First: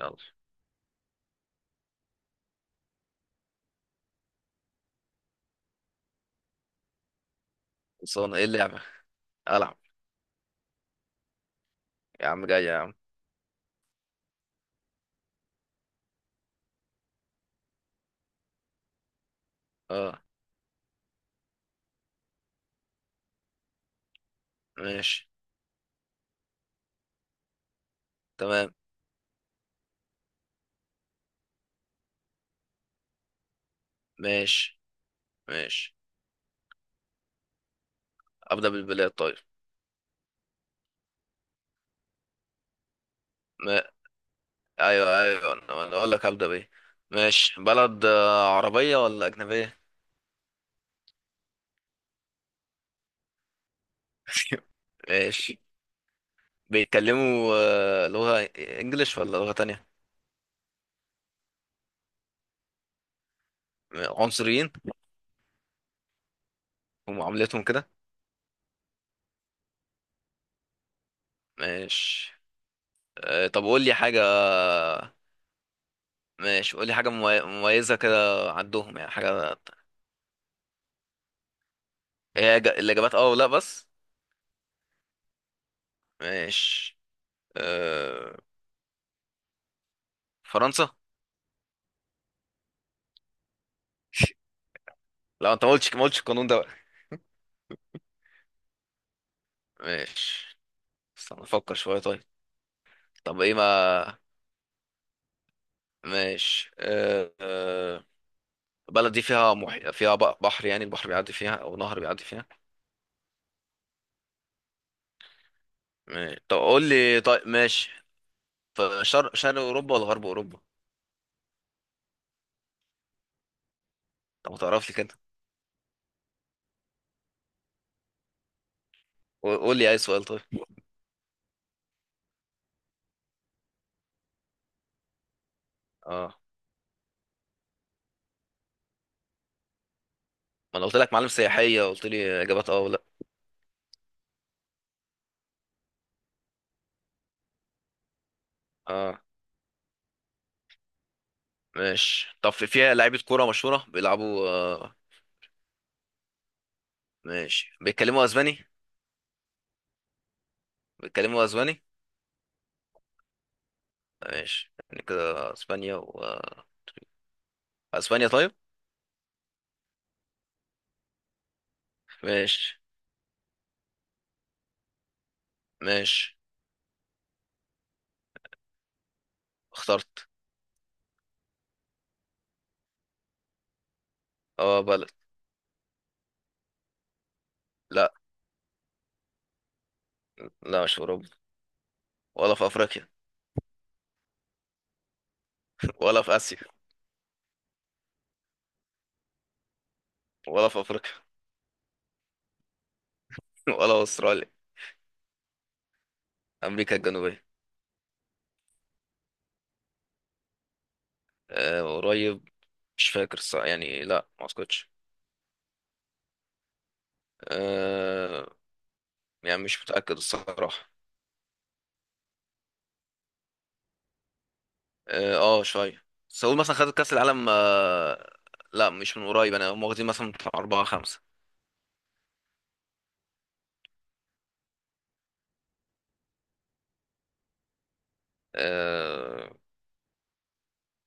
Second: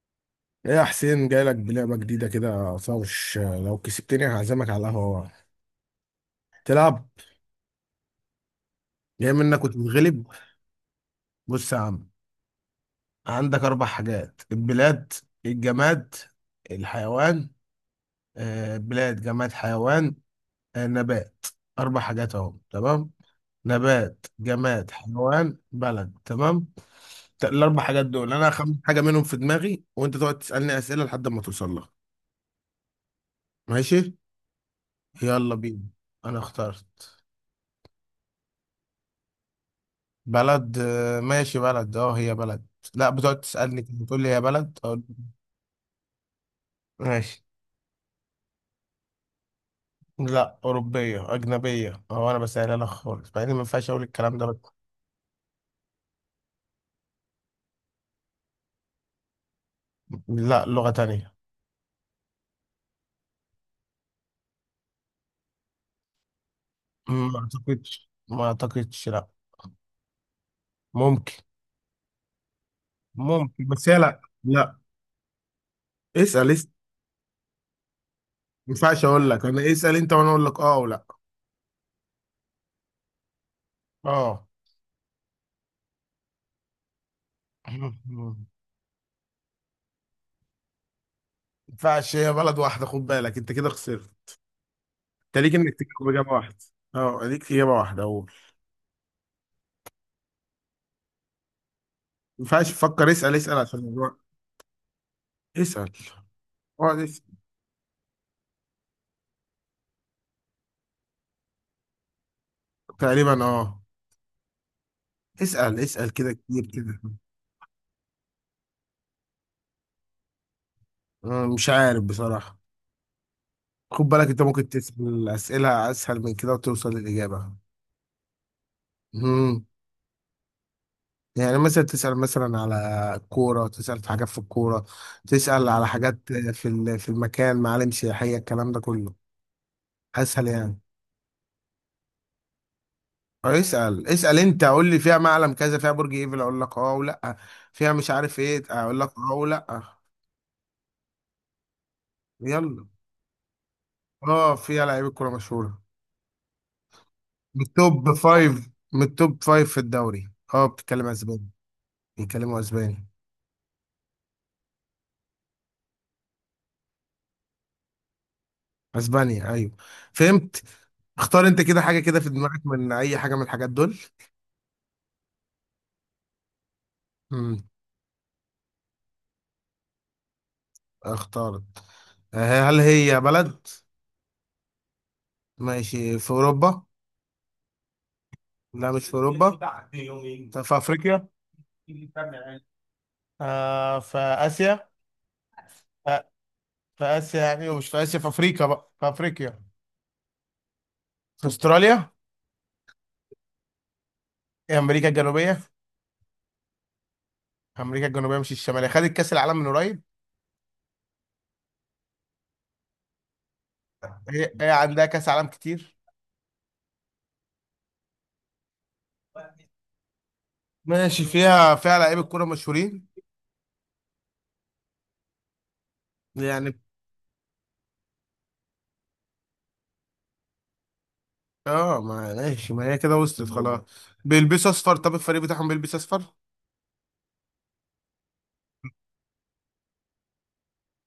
يلا، ايه يا حسين، جايلك بلعبة جديدة كده صوش، لو كسبتني هعزمك على القهوة. تلعب؟ خلصانة. ايه اللعبة؟ جاي منك ألعب. وتتغلب. بص يا عم، يا عم جاي يا عم. عندك أربع حاجات: البلاد، الجماد، الحيوان، بلاد جماد حيوان، اه. نبات. أربع حاجات أهو، تمام؟ نبات جماد ماشي. حيوان بلد، تمام. الأربع حاجات دول أنا تمام. هخمن حاجة منهم في دماغي وأنت تقعد تسألني أسئلة لحد ما توصل لها. ماشي ماشي يلا بينا، ماشي، أنا اخترت. أبدأ بالبلاد طيب. بلد، ماشي. بلد اه، هي بلد. لا، بتقعد تسألني ما... كده، بتقول لي هي بلد أقول أيوه أيوه، أنا أقول لك أبدأ بإيه. ماشي. ماشي، بلد، عربية ولا أجنبية؟ لا، أوروبية أجنبية، هو أنا بسألها لك خالص، مع إني ما ينفعش أقول الكلام ده بس. ماشي، بيتكلموا لغة إنجليش ولا لغة تانية؟ لا، لغة تانية. عنصريين ما ومعاملتهم كده. أعتقدش ما أعتقدش لا. ممكن. ماشي. طب ممكن، قول بس لي هي، لا حاجة. لا. اسأل اسأل، ماشي، قول لي حاجة مميزة كده، ما عندهم ينفعش يعني أقول لك، حاجة. أنا اسأل أنت وأنا أقول لك أه ولا. هي الإجابات اه ولا بس؟ أه. ماشي. آه، فرنسا. ما ينفعش، هي بلد واحدة، خد بالك أنت كده خسرت. أنت لا، ليك انت ما إنك قلتش ما تجاوب قلتش إجابة القانون واحدة. ده بقى. أه ليك إجابة واحدة أقول، ما ماشي، استنى افكر شويه طيب. ينفعش تفكر، اسأل طب ايه اسأل عشان ما. اسأل. ماشي. اقعد اسأل. البلد دي فيها بحر، يعني البحر بيعدي فيها او نهر بيعدي فيها. تقريبا اه. اسأل اسأل كده، ماشي. طب كتير قول كده. لي، طيب، ماشي. في شرق اوروبا ولا غرب اوروبا؟ أنا مش عارف بصراحة. خد بالك انت طب ما ممكن تعرف لي كده، تسأل أسئلة أسهل من كده وتوصل للإجابة. قول امم قول لي اي سؤال طيب. يعني مثلا تسأل مثلا على كورة، تسأل في حاجات في الكورة. تسأل على حاجات اه، في في المكان، معالم سياحية، الكلام ده كله أسهل يعني. ما انا قلت لك معالم سياحيه، قلت لي اجابات اه ولا. أو اسأل اسأل أنت، قول لي فيها معلم كذا، فيها برج إيفل، أقول لك أه ولا. فيها مش عارف إيه، أقول لك اه، أه ولا. ماشي. طب يلا. فيها لعيبه كوره مشهوره بيلعبوا أه، فيها آه. لعيبة كورة مشهورة، من ماشي، التوب بيتكلموا اسباني. فايف، من التوب فايف في الدوري. اه، بتتكلم بيتكلموا اسباني. اسباني. بيتكلموا اسباني. ماشي، يعني كده اسبانيا طيب. اسبانيا، ايوه. فهمت. اختار انت كده حاجة كده في دماغك ماشي من اي حاجة من الحاجات دول. ماشي، امم اخترت. اختارت. هل هي بلد؟ اه، بلد. ماشي، في اوروبا؟ لا لا، مش في اوروبا. طب في لا، مش في افريقيا؟ اوروبا، ولا في افريقيا، آه، في اسيا؟ ولا آه، في اسيا، في اسيا يعني، ومش في اسيا، في افريقيا، بقى في افريقيا. ولا في افريقيا، في استراليا؟ ولا في استراليا. هي امريكا الجنوبية. امريكا الجنوبيه. امريكا الجنوبية مش الشمالية، خدت كاس العالم من قريب. أه، قريب. مش فاكر الصراحه، يعني لا، ما هي اعتقدش. عندها كاس عالم كتير. أه، يعني مش متاكد الصراحه. ماشي، فيها فيها لعيبه كوره مشهورين. اه، شويه سؤال، مثلا يعني خدت كاس العالم؟ أه. لا، مش من قريب، انا هم واخدين مثلا بتاع اربعه خمسه. اه، ما ماشي، ما هي كده وصلت خلاص. بيلبسوا اصفر، طب الفريق بتاعهم بيلبس اصفر. أه.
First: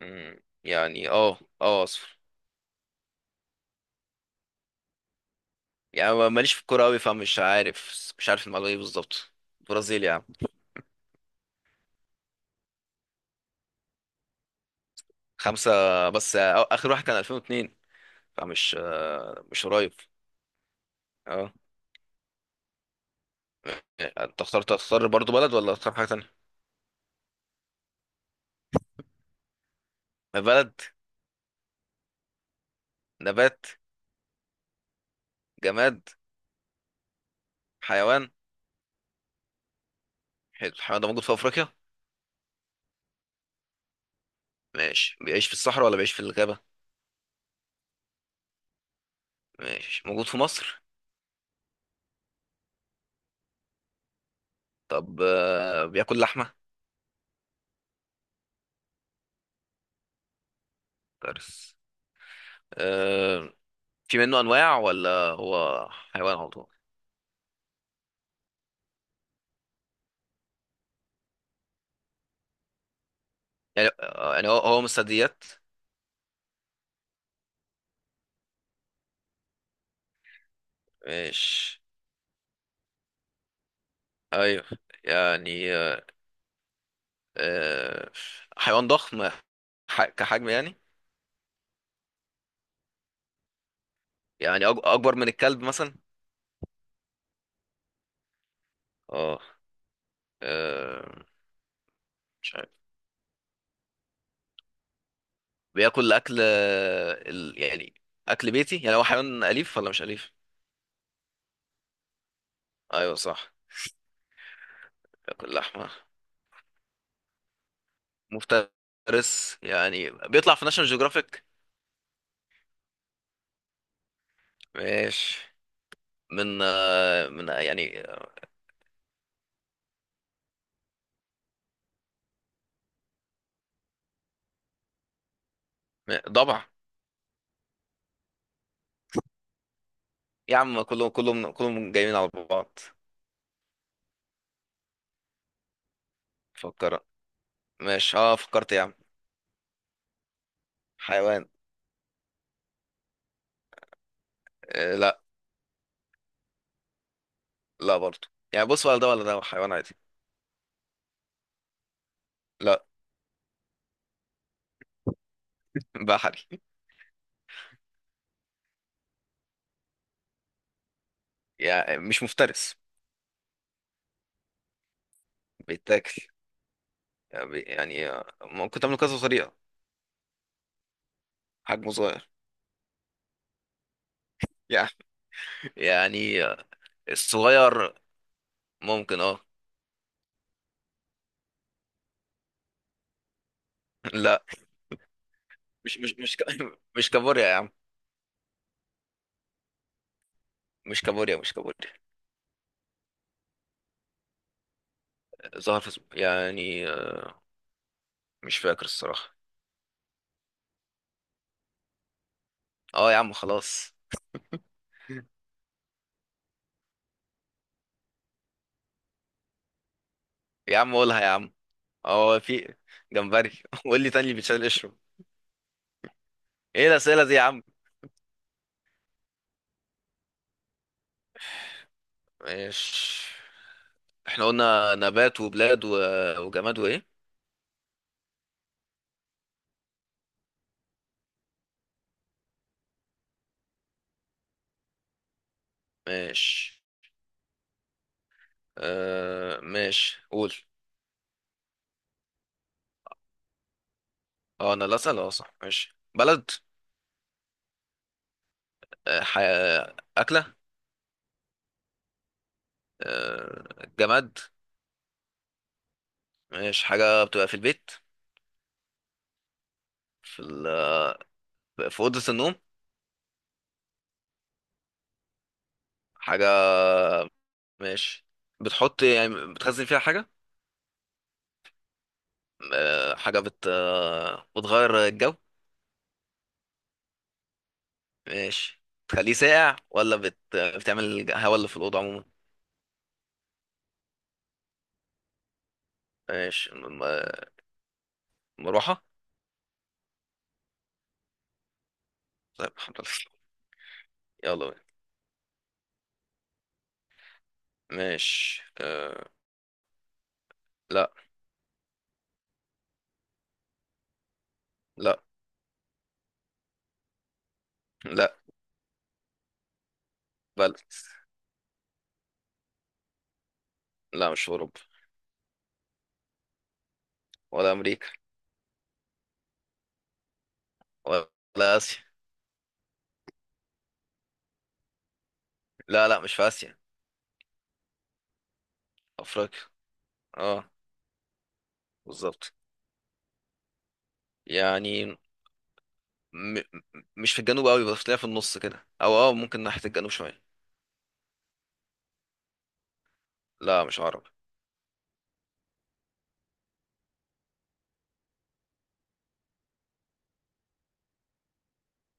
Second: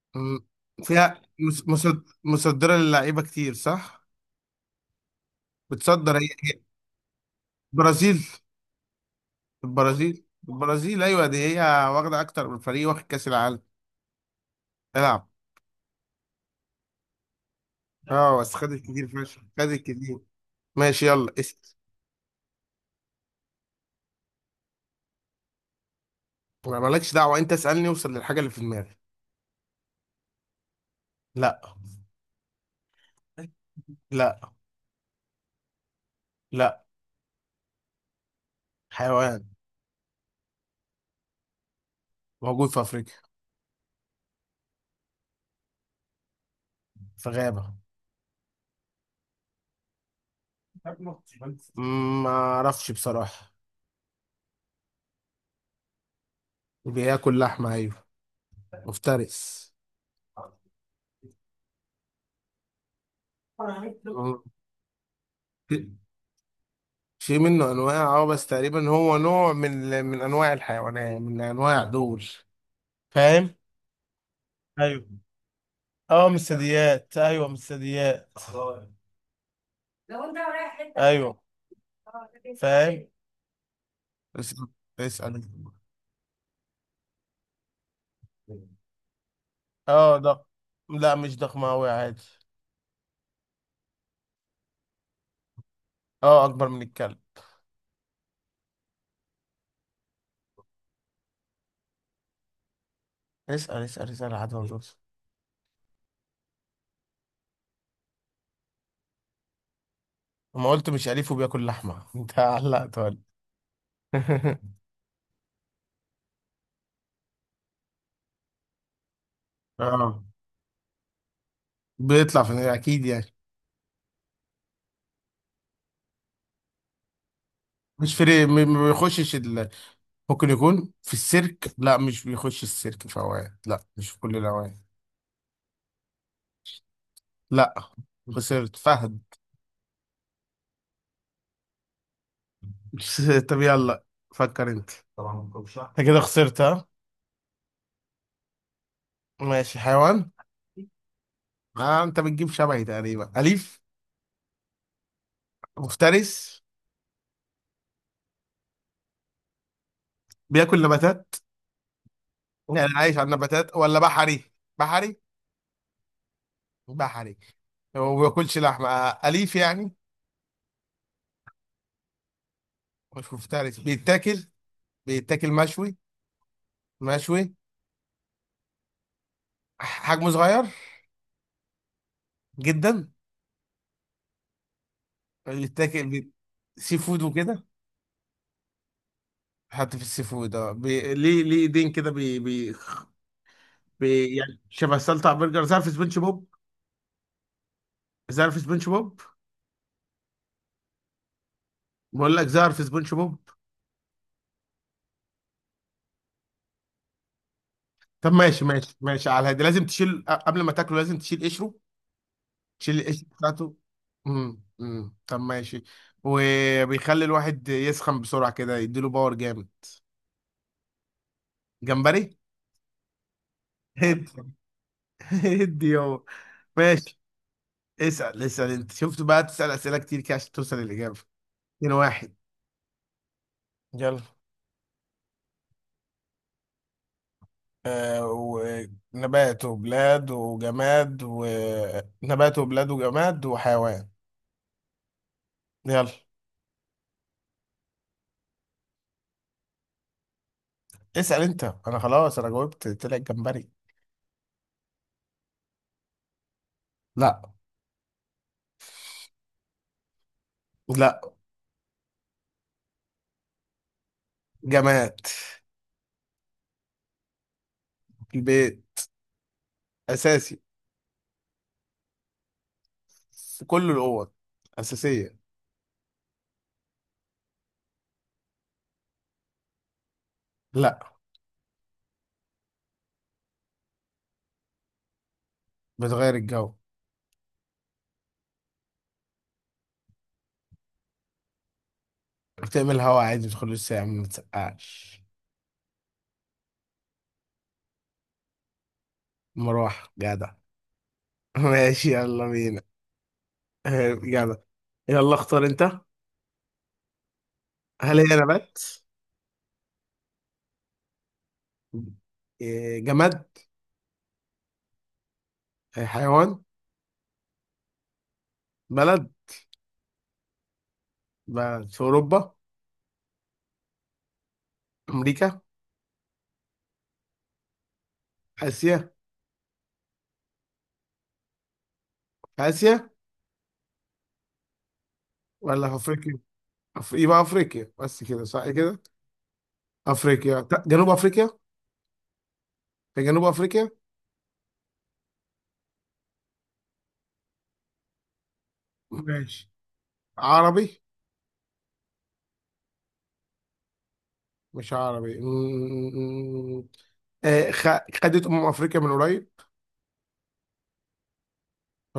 مم، مم. يعني فيها اه اه. مصدره للعيبه كتير صح، يعني بتصدر، ماليش في الكورة أوي، فمش عارف برازيل. مش عارف المعلومة دي بالظبط. برازيل البرازيل، يعني. البرازيل ايوه دي هي. واخده اكتر من فريق واخد كاس العالم. العب. خمسة، بس آخر واحد كان 2002. اه بس فمش خدت كتير فشخ، آه، مش خدت قريب. كتير. ماشي يلا اه، اسال. انت اخترت. تختار برضو بلد ولا تختار حاجة تانية؟ ما مالكش دعوه انت، اسالني اوصل للحاجه اللي في دماغي. بلد؟ لا. نبات؟ لا. جماد؟ لا. حيوان؟ حيوان. حلو، الحيوان ده موجود في أفريقيا؟ موجود في افريقيا. ماشي، بيعيش في الصحراء ولا بيعيش في الغابة؟ في غابه. ماشي، موجود في مصر؟ ما اعرفش بصراحة. طب بياكل لحمة؟ بياكل لحمة ايوه، مفترس. ترس. آه، في منه مم. أنواع ولا هو حيوان على طول؟ في منه انواع اه، بس تقريبا هو نوع من انواع الحيوانات، من انواع دول. فاهم. يعني يعني هو من ايوه. الثدييات؟ اه من الثدييات، ايوه من الثدييات، ايوه. ماشي. فاهم. ايوه. اسأل اسأل. يعني آه، حيوان ضخم، اه ده. كحجم يعني. لا مش ضخم اوي، عادي. يعني اكبر من الكلب مثلا؟ اه، اكبر من الكلب. اه. آه، مش عارف. اسال اسال اسال عادي، موجود. بياكل اكل، يعني اكل بيتي؟ يعني هو حيوان اليف ولا مش اليف؟ ما قلت مش أليف وبياكل لحمة، انت علقت ايوه ولا. صح. بياكل لحمه مفترس، يعني اه، بيطلع في ناشونال جيوغرافيك؟ بيطلع في اكيد يعني. ماشي. من آه، من آه، يعني مش في ما بيخشش ممكن يكون في السيرك، لا مش بيخش السيرك في اوقات، لا مش في كل الاوقات. ضبع؟ لا. خسرت فهد. يا عم كلهم كلهم كلهم جايين على بعض. طب يلا، فكر انت. طبعا ما بتكونش صح، انت كده خسرت، ها. فكر. ماشي، اه فكرت يا عم. ماشي، حيوان. حيوان. آه، انت بتجيب شبهي تقريبا، اليف. لا. مفترس. لا برضه. يعني بص، ولا ده ولا ده حيوان عادي. بياكل نباتات، لا، يعني عايش على النباتات ولا بحري. بحري. بحري. باح عليك. هو ما بياكلش لحمه، اليف يعني. يعني مش مفترس، مش مفترس، بيتاكل. بيتاكل مشوي. بيتاكل. يعني مشوي. ممكن تعمله كذا طريقة. حجمه صغير حجمه صغير. جدا. يعني بيتاكل يعني سي فود وكده. الصغير ممكن، اه. حتى في السي فود، اه، ليه ليه ايدين كده، لا، يعني شبه سلطع برجر، زعر في مش مش سبونج مش بوب. ك- مش كابوريا يا عم. زعر في سبونج بوب. مش كابوريا، مش كابوريا. بقول لك زعر في سبونج بوب. ظهر في يعني. طب مش ماشي فاكر ماشي ماشي، الصراحة. على هادي لازم تشيل قبل ما تاكله، لازم تشيل قشره. شيل اه يا القشر عم، بتاعته. خلاص. طب ماشي. وبيخلي الواحد يسخن بسرعة كده، يديله باور جامد. يا عم قولها يا عم. جمبري. اه، في جمبري. قول لي تاني هد. اللي بيتشال قشره. هد يابا. ايه ماشي، الأسئلة دي يا عم؟ اسأل اسأل. انت شفت بقى، تسأل أسئلة كتير كده عشان توصل للإجابة. اتنين واحد. ماشي، يلا. احنا قلنا نبات وبلاد وجماد وايه؟ آه، ونبات وبلاد وجماد، ونبات وبلاد وجماد وحيوان. يلا. ماشي. ماشي، قول. اسأل انت، انا خلاص، انا جاوبت، طلع الجمبري. اه، انا اللي اسال، اه صح. ماشي، بلد؟ لا. آه... ح... آه، اكله؟ لا. جماد؟ جماد. ماشي، حاجه بتبقى في البيت؟ البيت، في اساسي. ال... في اوضه النوم؟ في كل الاوض، اساسيه. حاجه. ماشي، بتحط يعني بتخزن فيها حاجه؟ لا. حاجه بتغير الجو؟ بتغير الجو. ماشي، بتخليه ساقع ولا بتعمل هوا اللي في الاوضه عموما؟ بتعمل هوا عادي، بتدخل الساعه ما بتسقعش. ماشي، مروحه. مروحه، جدع. ماشي يلا طيب، بينا. الحمد لله. جدع. يلا بينا. يلا اختار انت. هل هي ماشي. نبات؟ لا. جماد؟ لا حيوان؟ لا، بلد. بلد. بلد في اوروبا؟ لا، مش في أوروبا، امريكا؟ ولا أمريكا، اسيا؟ ولا آسيا. في اسيا ولا في لا لا، مش افريقيا؟ في آسيا. يبقى افريقيا بس، كده صح كده. أفريقيا، اه، افريقيا لا، جنوب افريقيا. بالظبط. في جنوب افريقيا. يعني م... م- مش في الجنوب قوي، بس تلاقيها في النص كده، أو اه ممكن ماشي، ناحية الجنوب شوية. عربي؟ لا، مش عربي. مش عربي. مم. خدت أمم أفريقيا من قريب،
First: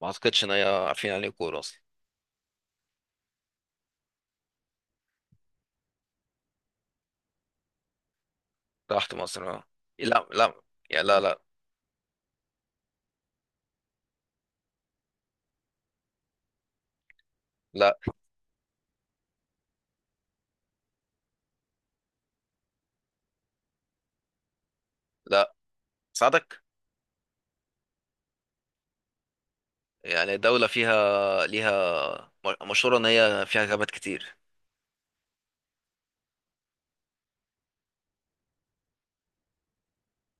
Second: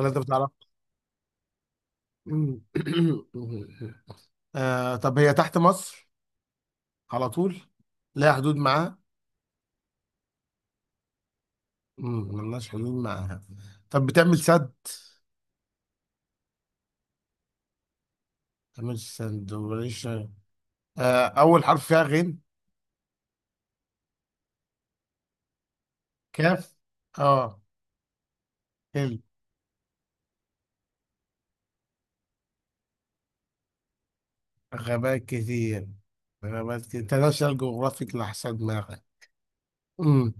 ما أنت أعتقدش بتعرف؟ إن هي، عارفين عليه كورة أصلا؟ مم. طب هي تحت مصر على طول؟ لها حدود معاها؟ تحت مصر اه. لا لا. يا لا لا. مم، ملناش حدود معاها. طب بتعمل سد؟ لا بتعمل سد وليش. أول حرف فيها غين؟ لا، ساعدك. كاف؟ أه، حلو. يعني دولة فيها، ليها، مشهورة إن هي فيها غابات كتير. غابات كتير. غابات كتير، انترناشونال جغرافيك لأحسن دماغك. مم.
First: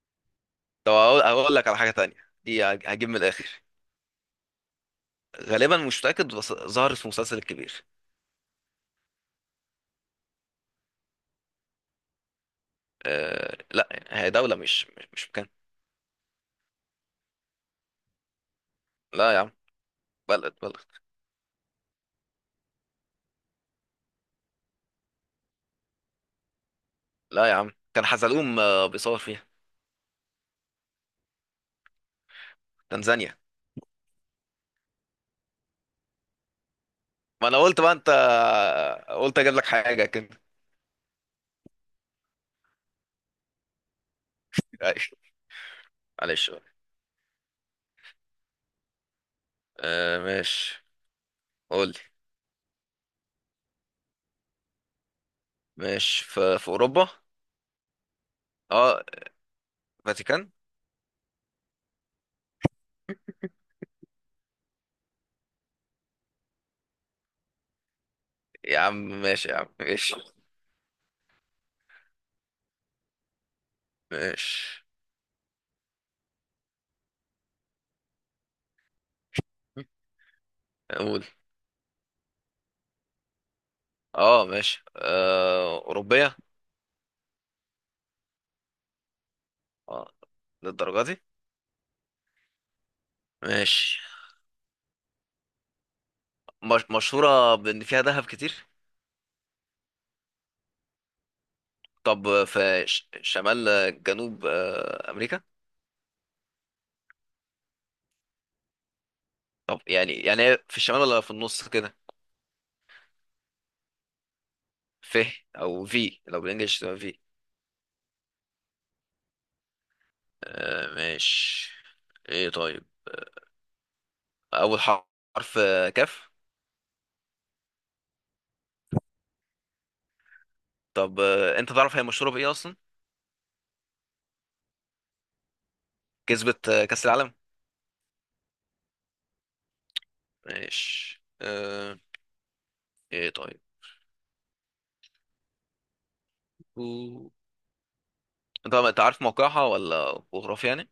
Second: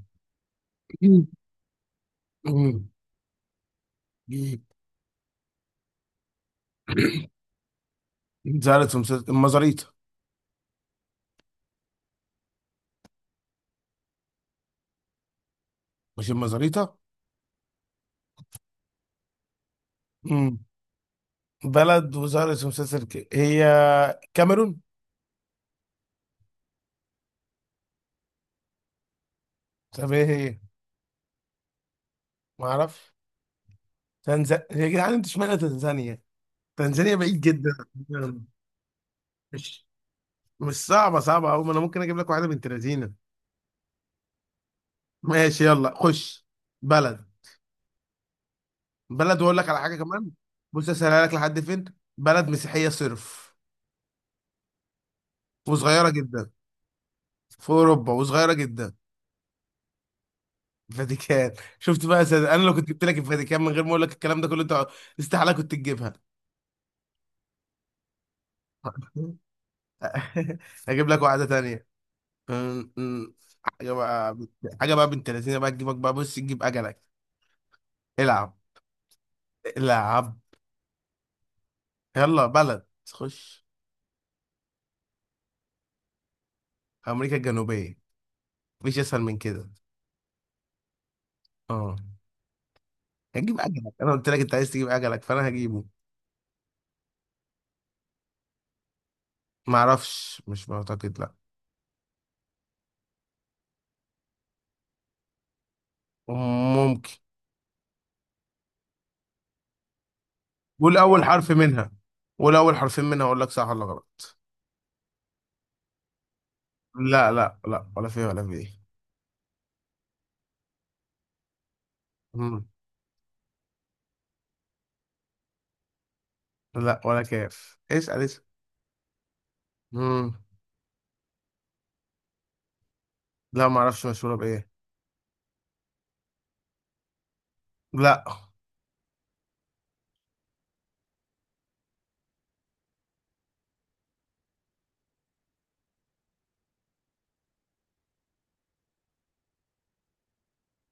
طب اقول مم. اقول لك على حاجه تانية، دي مم. هجيب من الاخر. غالبا مش متاكد، بس ظهرت في مسلسل الكبير. زعلت. في مسلسل المزاريطة. أه لا، هي دوله مش مكان. مش المزاريطة. لا يا عم. بلد مم. بلد. بلد وظهرت في مسلسل، هي كاميرون. لا يا عم، كان حزلقوم بيصور فيها. طب ايه هي، ما اعرفش. تنزانيا. تنزانيا، يا جدعان، انت اشمعنى تنزانيا؟ تنزانيا بعيد ما انا جدا. قلت بقى، انت قلت اجيب لك مش حاجه كده. مش صعبه، صعبه قوي، ما انا ممكن اجيب لك واحده بنت لذينه. معلش. ماشي يلا خش. معلش بقى. بلد. بلد، واقول لك على حاجه أه كمان. ماشي. بص، اسهلها لك لحد فين. قول لي. بلد مسيحيه صرف، وصغيره ماشي، جدا. في اوروبا؟ في اوروبا وصغيره جدا. اه، فاتيكان. الفاتيكان. شفت بقى يا سيد؟ انا لو كنت جبت لك الفاتيكان من غير ما اقول لك الكلام ده كله، انت استحاله كنت تجيبها. يا عم ماشي. يا عم ماشي اجيب لك واحده تانية. أم- أم. حاجه بقى. ماشي، حاجه بقى، بنت لذينه بقى تجيبك، بقى بص تجيب اجلك. العب. العب. قول. يلا بلد، خش. اه ماشي. اوروبيه؟ امريكا الجنوبيه، مفيش اسهل من كده. اه، للدرجه دي؟ اه، هتجيب اجلك، ماشي، انا قلت لك انت عايز تجيب اجلك، فانا هجيبه. مش... مشهورة بإن فيها دهب كتير؟ معرفش، مش معتقد لا. طب في شمال جنوب أمريكا؟ ممكن. طب يعني، يعني هي في قول الشمال ولا اول في حرف النص منها، كده؟ قول اول حرفين منها اقول لك صح ولا غلط. في، أو في، لو بالإنجلش تبقى في. لا. لا. لا ولا فيه، ولا فيه. ماشي. إيه مم. طيب. أول حرف كاف؟ لا، ولا كاف، اسال اسال. مم. طب أنت تعرف هي مشهورة بإيه أصلا؟ لا، معرفش مشهوره بايه. كسبت كأس العالم؟ لا. ماشي. إيه طيب. و- أنت عارف موقعها ولا جغرافيا يعني؟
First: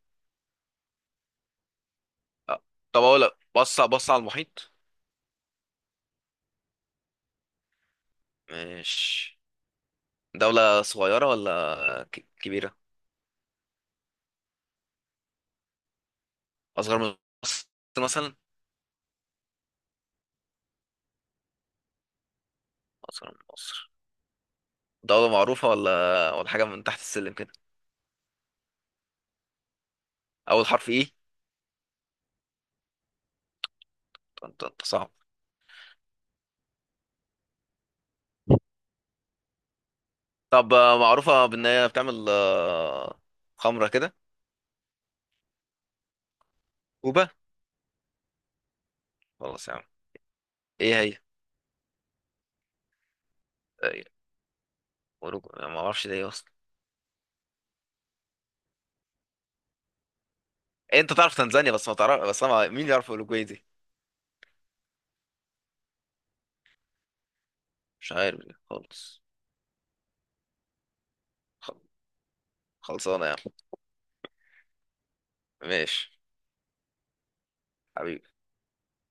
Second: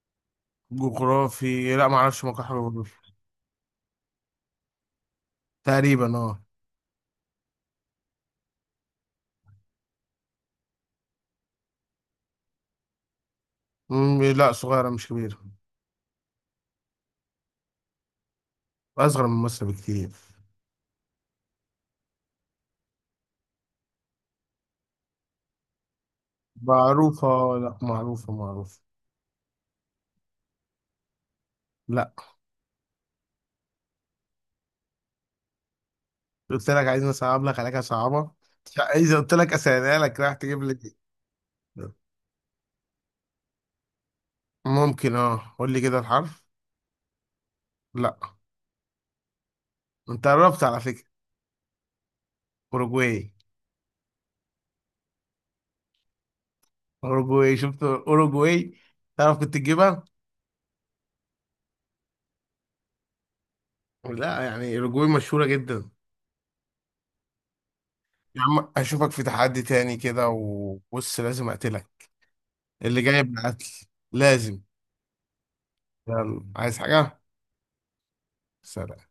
جغرافي لا، ما اعرفش مكان حاجه آه، طب جغرافي. أقول لك، بص بص على المحيط. تقريبا اه. ماشي. دولة صغيرة ولا كبيرة؟ مم، لا صغيره مش كبيره. أصغر من مصر مثلا؟ اصغر من مصر بكتير. أصغر من مصر. دولة معروفة ولا حاجة من تحت السلم كده؟ معروفه، لا معروفه معروفه. أول حرف إيه؟ لا. أنت صعب. قلت لك عايز اصعب لك، عليك صعبه. اذا قلت لك اسالها لك راح تجيب طب لي دي. معروفة بإن هي بتعمل خمرة كده؟ ممكن اه، قول لي كده الحرف. كوبا؟ لا، خلاص يا عم. انت قربت على إيه فكره. هي؟ اوروجواي. آه، أوروجو أنا ما أعرفش دي إيه أصلا. اوروجواي، شفت اوروجواي؟ تعرف كنت تجيبها. إيه، أنت تعرف تنزانيا بس ما تعرف، بس أنا مين يعرف أوروجواي دي؟ لا، يعني اوروجواي مشهوره جدا. مش عارف يا دي عم، اشوفك في خالص. تحدي تاني كده، وبص لازم خل- اقتلك. اللي خلصانة يا جايب عم. العدل، لازم. ماشي يلا، عايز حاجة؟ حبيبي. سلام.